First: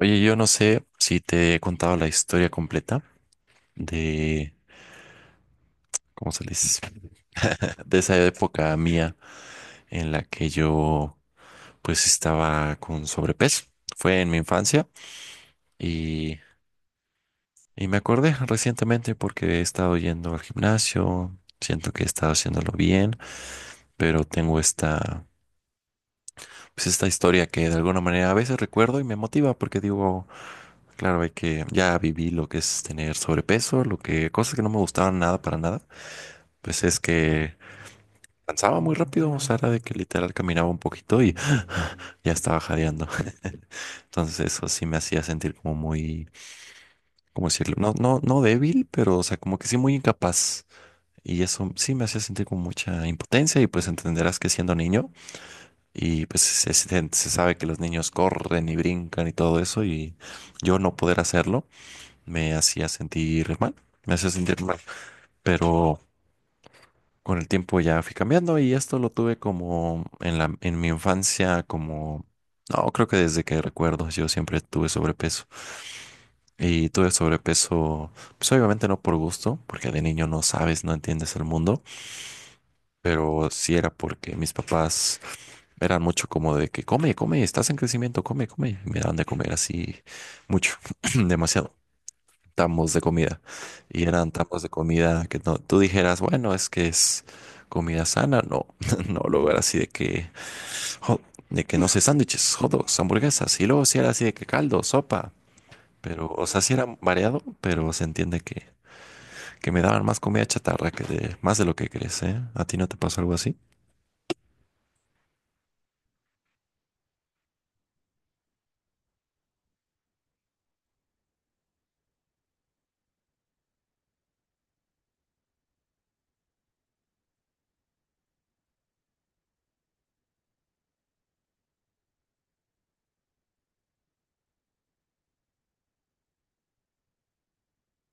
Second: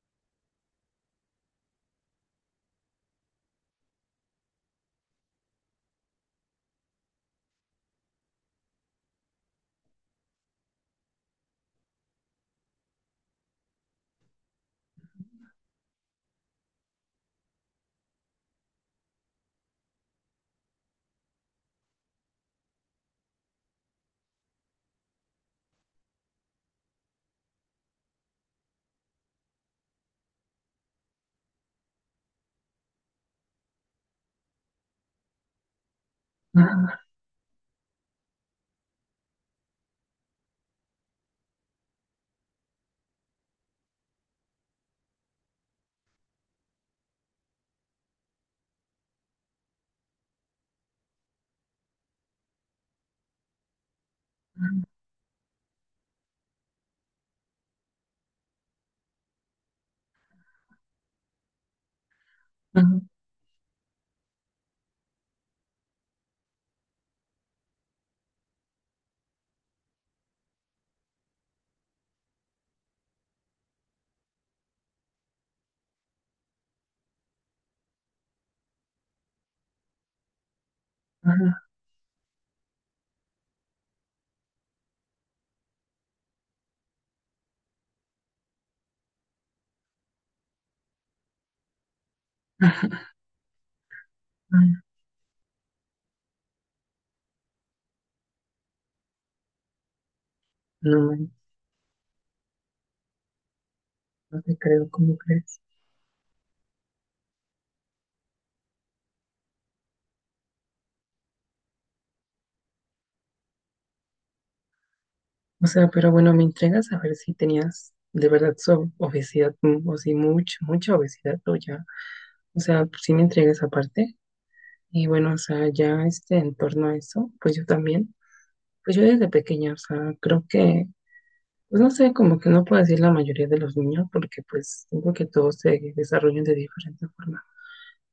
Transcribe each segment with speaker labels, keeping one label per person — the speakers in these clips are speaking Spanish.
Speaker 1: Oye, yo no sé si te he contado la historia completa de, ¿cómo se les? De esa época mía en la que yo pues estaba con sobrepeso. Fue en mi infancia y, y me acordé recientemente porque he estado yendo al gimnasio, siento que he estado haciéndolo bien, pero tengo esta, pues esta historia que de alguna manera a veces recuerdo y me motiva porque digo... Claro, hay que ya viví lo que es tener sobrepeso, lo que cosas que no me gustaban nada para nada, pues es
Speaker 2: Ah,
Speaker 1: que cansaba muy rápido, o sea, era de que literal caminaba un poquito y ya estaba jadeando. Entonces eso sí me hacía sentir como muy, ¿cómo decirlo? No, no, no débil, pero o sea, como que sí muy incapaz. Y eso sí me hacía sentir con mucha impotencia y pues entenderás que siendo niño y pues se sabe que los niños corren y brincan y todo eso y yo no poder hacerlo me hacía
Speaker 2: ah,
Speaker 1: sentir mal, me hacía sentir mal, pero con el tiempo ya fui cambiando y esto lo tuve como en la, en mi infancia, como, no, creo que desde que recuerdo yo siempre tuve sobrepeso y tuve sobrepeso, pues obviamente no por gusto, porque de niño no sabes, no entiendes el
Speaker 2: ah,
Speaker 1: mundo, pero sí era porque mis papás eran mucho como de que come, come, estás en crecimiento, come, come, y me daban de comer así mucho, demasiado. Tambos de
Speaker 2: ah,
Speaker 1: comida. Y eran tambos de
Speaker 2: ah.
Speaker 1: comida que no, tú dijeras, bueno, es que es comida sana. No, no, luego era así de que,
Speaker 2: No,
Speaker 1: jo-
Speaker 2: man,
Speaker 1: de que no sé, sándwiches, hot dogs, hamburguesas. Y luego sí era así de
Speaker 2: no
Speaker 1: que
Speaker 2: te
Speaker 1: caldo,
Speaker 2: creo, ¿cómo
Speaker 1: sopa.
Speaker 2: crees?
Speaker 1: Pero, o sea, sí era variado, pero se entiende que me daban más comida chatarra que de más de lo que crees, ¿eh? ¿A ti no te pasó algo así?
Speaker 2: O sea, pero bueno, me entregas a ver si tenías de verdad obesidad o si mucha obesidad o ya. O sea, si me entregas aparte. Y bueno, o sea, en torno a eso, pues yo también. Pues yo desde pequeña, o sea, pues no sé, como que no puedo decir la mayoría de los niños porque pues siento que todos se desarrollan de diferente forma.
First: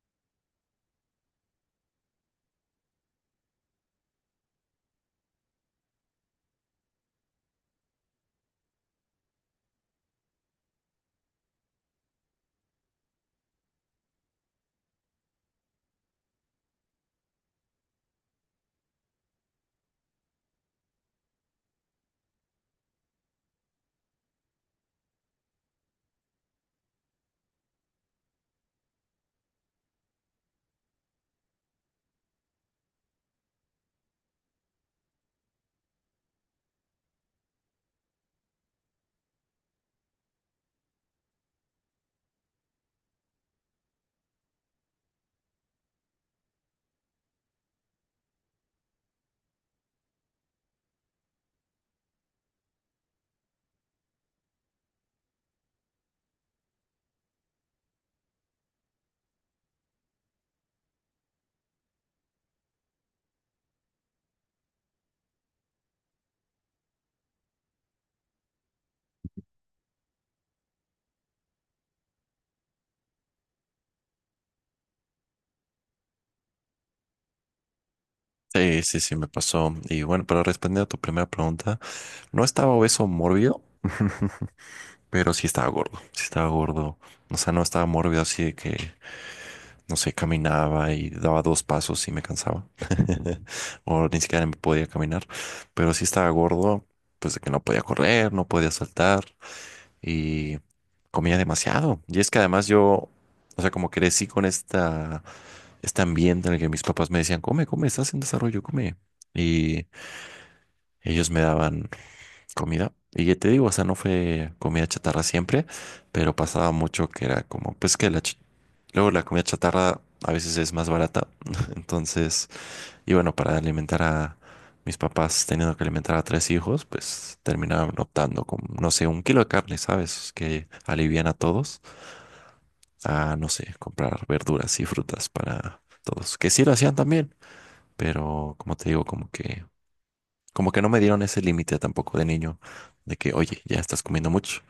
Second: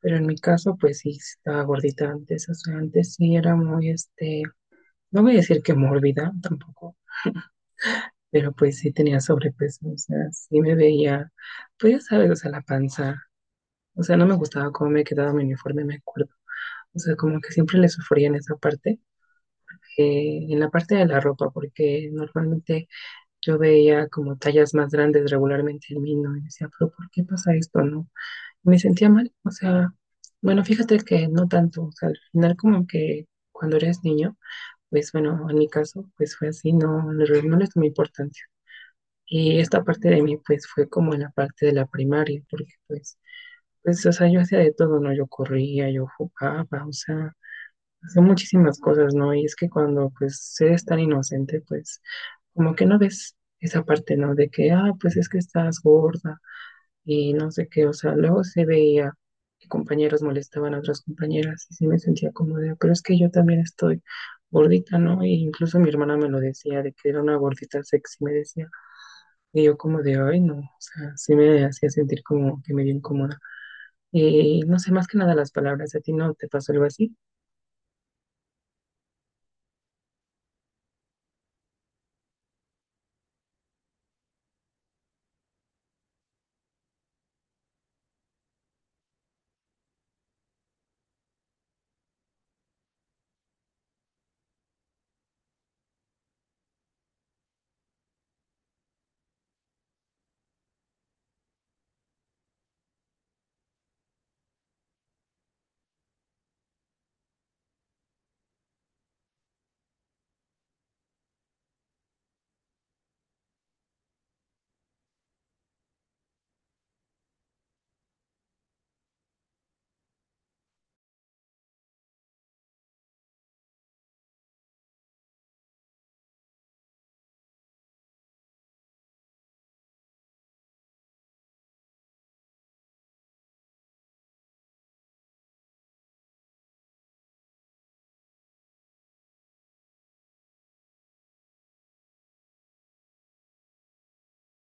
Speaker 2: Pero en mi caso, pues sí, sí estaba gordita antes, o sea, antes sí era muy, no voy a decir que mórbida tampoco, pero pues sí tenía sobrepeso, o sea, sí me veía, pues ya sabes, o sea, la panza, o sea, no me gustaba cómo me quedaba mi uniforme, me acuerdo, o sea, como que siempre le sufría en esa parte, en la parte de la ropa, porque normalmente yo veía como tallas más grandes regularmente en mí, ¿no? Y decía, pero ¿por qué pasa esto, no? Me sentía mal, o sea, bueno, fíjate que no tanto, o sea, al final como que cuando eres niño, pues bueno, en mi caso, pues fue así, no, no le tomé importancia. Y esta parte de mí, pues fue como en la parte de la primaria, porque o sea, yo hacía de todo, ¿no? Yo corría, yo jugaba, o sea, hacía muchísimas cosas, ¿no? Y es que cuando, pues, eres tan inocente, pues, como que no ves esa parte, ¿no? De que, ah, pues es que estás gorda y no sé qué, o sea, luego se veía que compañeros molestaban a otras compañeras y sí me sentía como de, pero es que yo también estoy gordita, ¿no? E incluso mi hermana me lo decía, de que era una gordita sexy, me decía, y yo como de, ay, no, o sea, sí me hacía sentir como que me dio incómoda. Y no sé, más que nada las palabras, ¿a ti no te pasó algo así?
Speaker 1: Sí, sí, sí, me pasó. Y bueno, pero respondiendo a tu primera pregunta, no estaba obeso mórbido, pero sí estaba gordo. Sí estaba gordo. O sea, no estaba mórbido así de que no sé, caminaba y daba dos pasos y me cansaba. O ni siquiera me podía caminar. Pero sí estaba gordo, pues de que no podía correr, no podía saltar y comía demasiado. Y es que además yo, o sea, como crecí con esta, este ambiente en el que mis papás me decían, come, come, estás en desarrollo, come. Y ellos me daban comida. Y ya te digo, o sea, no fue comida chatarra siempre, pero pasaba mucho que era como, pues que la, luego la comida chatarra a veces es más barata. Entonces, y bueno, para alimentar a mis papás teniendo que alimentar a tres hijos, pues terminaron optando con, no sé, un kilo de carne, ¿sabes? Que alivian a todos a, no sé, comprar verduras y frutas para todos. Que sí lo hacían también, pero como te digo, como que no me dieron ese límite tampoco de niño de que, oye, ya estás comiendo mucho,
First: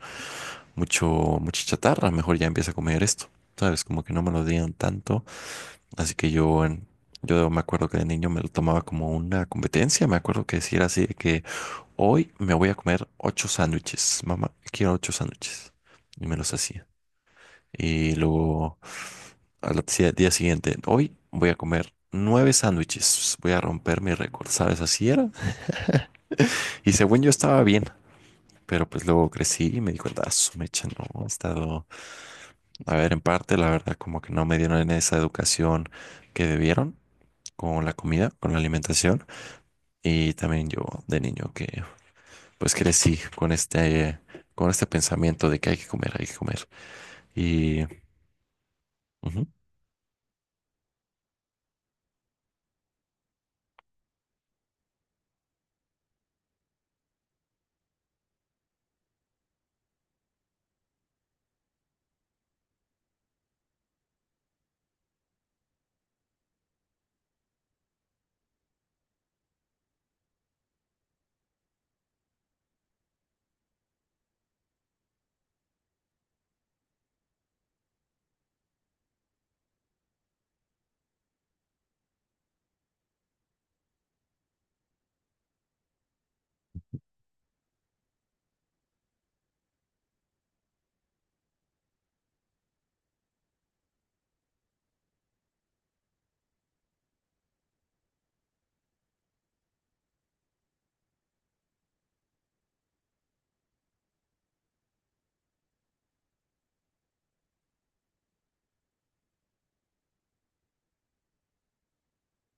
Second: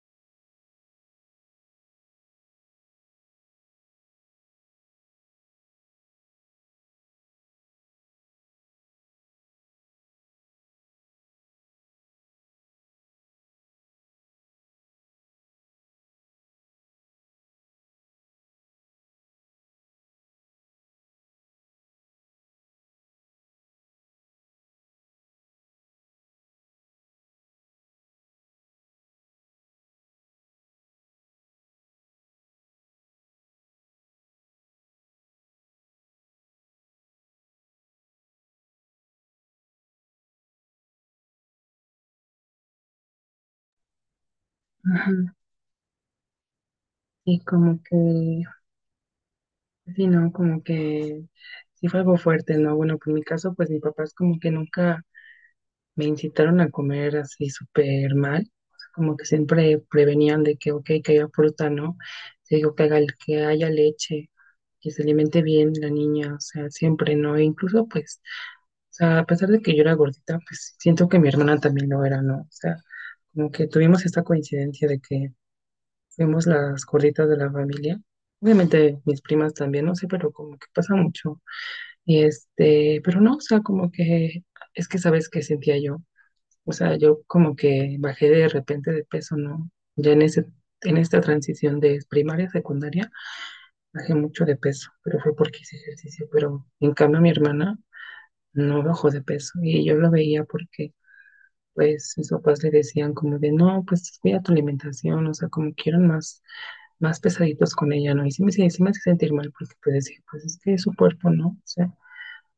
Speaker 1: mucho, mucha chatarra, mejor ya empieza a comer esto. ¿Sabes? Como que no me lo dieron tanto. Así que yo, yo me acuerdo que de niño me lo tomaba como una competencia. Me acuerdo que decir así de que hoy me voy a comer ocho sándwiches. Mamá, quiero ocho sándwiches. Y me los hacía. Y luego al día siguiente, hoy voy a comer nueve sándwiches. Voy a romper mi récord, ¿sabes? Así era. Y según yo estaba bien. Pero pues luego crecí y me di cuenta, "Ah, su mecha, no, he estado, a ver, en parte, la verdad, como que no me dieron esa educación que debieron con la comida, con la alimentación. Y también yo de niño que pues crecí con este
Speaker 2: Ajá.
Speaker 1: pensamiento de que hay que comer, hay que comer.
Speaker 2: Y
Speaker 1: Y
Speaker 2: como que,
Speaker 1: ujú,
Speaker 2: sí, no, como que sí fue algo fuerte, ¿no? Bueno, pues en mi caso, pues mis papás como que nunca me incitaron a comer así súper mal, o sea, como que siempre prevenían de que, ok, que haya fruta, ¿no? Te digo, que haya leche, que se alimente bien la niña, o sea, siempre, ¿no? E incluso, pues, o sea, a pesar de que yo era gordita, pues siento que mi hermana también lo era, ¿no? O sea, como que tuvimos esta coincidencia de que fuimos las gorditas de la familia. Obviamente mis primas también, no sé, pero como que pasa mucho. Y este, pero no, o sea, como que es que sabes que sentía yo, o sea, yo como que bajé de repente de peso, ¿no? Ya en ese, en esta transición de primaria a secundaria, bajé mucho de peso, pero fue porque hice ejercicio. Pero en cambio mi hermana no bajó de peso y yo lo veía porque pues mis papás le decían como de, no, pues cuida tu alimentación, o sea, como quieren más pesaditos con ella, ¿no? Y sí me hace sentir mal porque pues decía, pues es que es su cuerpo, ¿no? O sea,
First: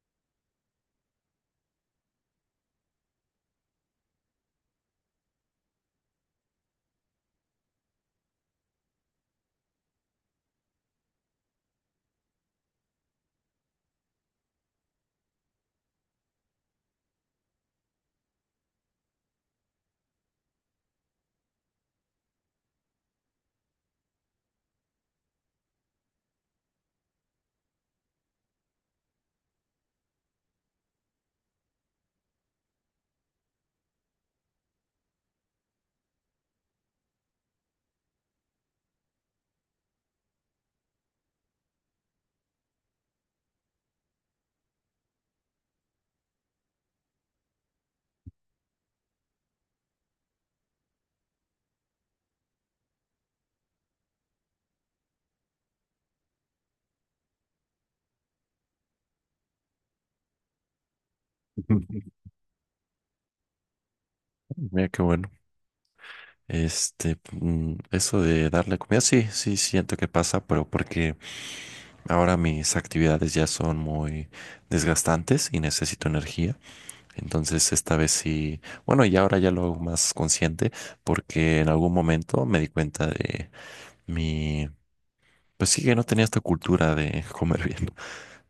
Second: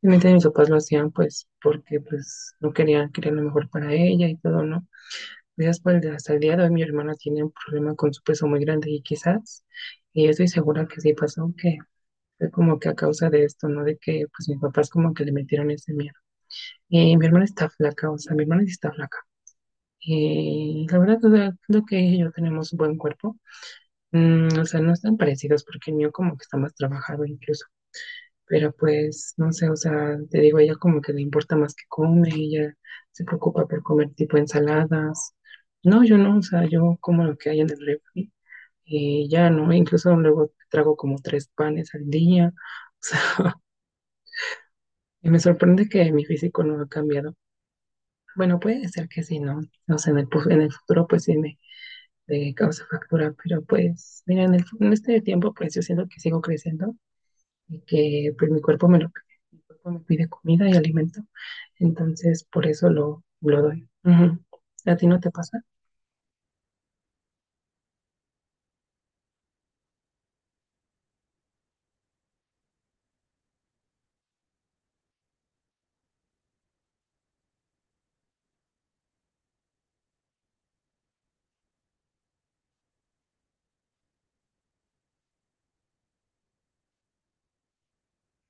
Speaker 2: obviamente mis papás lo hacían pues porque pues no querían, querían lo mejor para ella y todo, ¿no? Gracias por el día. Hasta el día de hoy mi hermana tiene un problema con su peso muy grande y quizás, y yo estoy segura que sí pasó, que fue como que a causa de esto, ¿no? De que pues mis papás como que le metieron ese miedo. Y mi hermana está flaca, o sea, mi hermana sí está flaca. Y la verdad, o sea, creo que ella y yo tenemos un buen cuerpo. Mm, o sea, no están parecidos porque el mío como que está más trabajado incluso. Pero pues, no sé, o sea, te digo, ella como que le importa más que come, ella se preocupa por comer tipo ensaladas. No, yo no, o sea, yo como lo que hay en el refri y ya, ¿no? Incluso luego trago como 3 panes al día. O sea, y me sorprende que mi físico no ha cambiado. Bueno, puede ser que sí, ¿no? No sé, en el futuro pues me causa factura, pero pues, mira, en este tiempo pues yo siento que sigo creciendo y que pues mi cuerpo me lo cuerpo me pide comida y alimento. Entonces, por eso lo doy. Ujú.
Speaker 1: mira
Speaker 2: ¿A
Speaker 1: qué
Speaker 2: ti no
Speaker 1: bueno.
Speaker 2: te pasa?
Speaker 1: Este, eso de darle comida, sí, sí, siento que pasa, pero porque ahora mis actividades ya son muy desgastantes y necesito energía. Entonces, esta vez sí, bueno, y ahora ya lo hago más consciente porque en algún momento me di cuenta de mi pues sí que no tenía esta cultura de comer bien.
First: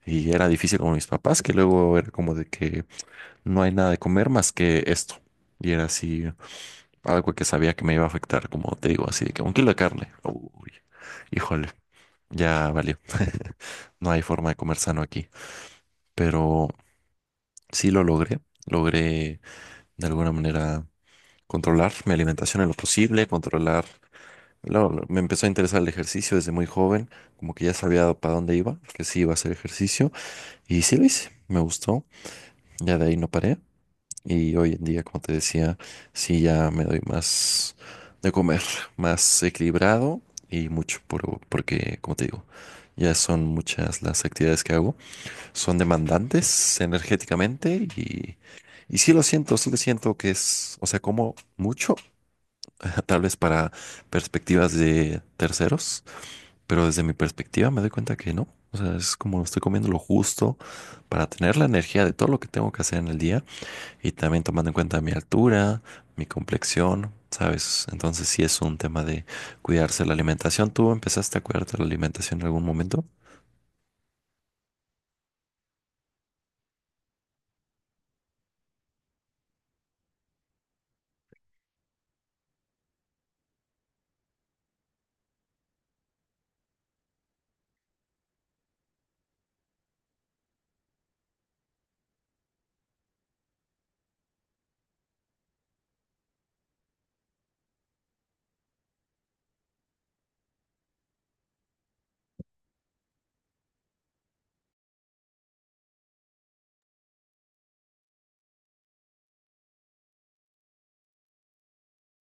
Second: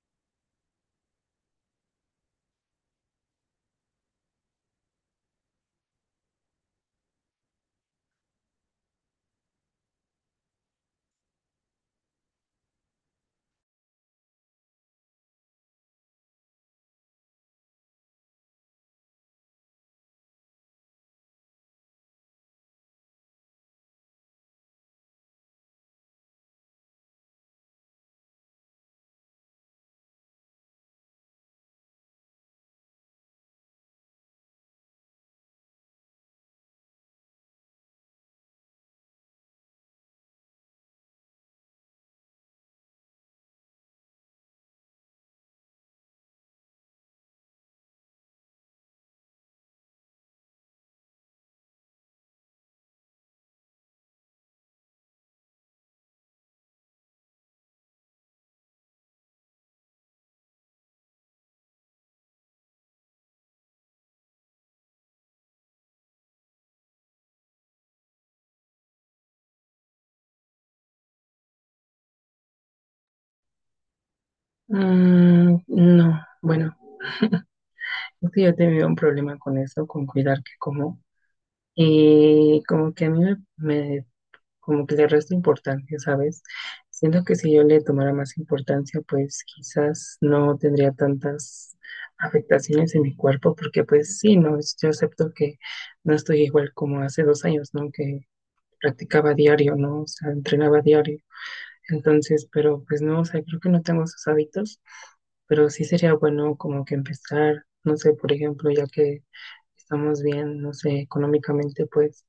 Speaker 1: Y era difícil con mis papás, que luego era como de que no hay nada de comer más que esto. Y era así, algo que sabía que me iba a afectar, como te digo, así de que un kilo de carne. Uy, híjole, ya valió. No hay forma de comer sano aquí. Pero sí lo logré. Logré de alguna manera controlar mi alimentación en lo posible, controlar. Me empezó a interesar el ejercicio desde muy joven, como que ya sabía para dónde iba, que sí iba a hacer ejercicio. Y sí lo hice, me gustó, ya de ahí no paré. Y hoy en día, como te decía, sí ya me doy más de comer, más equilibrado y mucho, porque, como te digo, ya son muchas las actividades que hago, son demandantes energéticamente y sí lo siento que es, o sea, como mucho, tal vez para perspectivas de terceros pero desde mi perspectiva me doy cuenta que no. O sea, es como estoy comiendo lo justo para tener la energía de todo lo que tengo que hacer en el día y también tomando en cuenta mi altura, mi complexión, ¿sabes? Entonces sí es un tema de cuidarse la alimentación. ¿Tú empezaste a cuidarte la alimentación en algún momento?
Speaker 2: Mm, no, bueno, es que yo he tenido un problema con eso, con cuidar que como. Y como que a mí me, me- como que le resta importancia, ¿sabes? Siento que si yo le tomara más importancia, pues quizás no tendría tantas afectaciones en mi cuerpo, porque pues sí, no, yo acepto que no estoy igual como hace 2 años, ¿no? Que practicaba diario, ¿no? O sea, entrenaba diario. Entonces, pero pues no, o sea, creo que no tengo esos hábitos, pero sí sería bueno como que empezar, no sé, por ejemplo, ya que estamos bien, no sé, económicamente, pues,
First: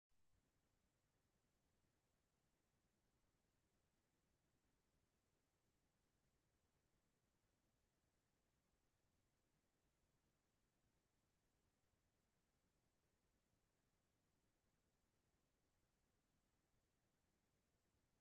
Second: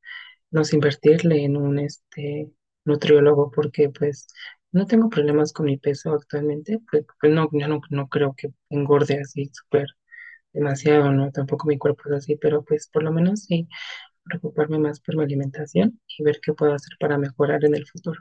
Speaker 2: no sé, invertirle en un nutriólogo, porque pues no tengo problemas con mi peso actualmente, pues no, yo no, no creo que engorde así súper demasiado, ¿no? Tampoco mi cuerpo es así, pero pues por lo menos sí preocuparme más por mi alimentación y ver qué puedo hacer para mejorar en el futuro.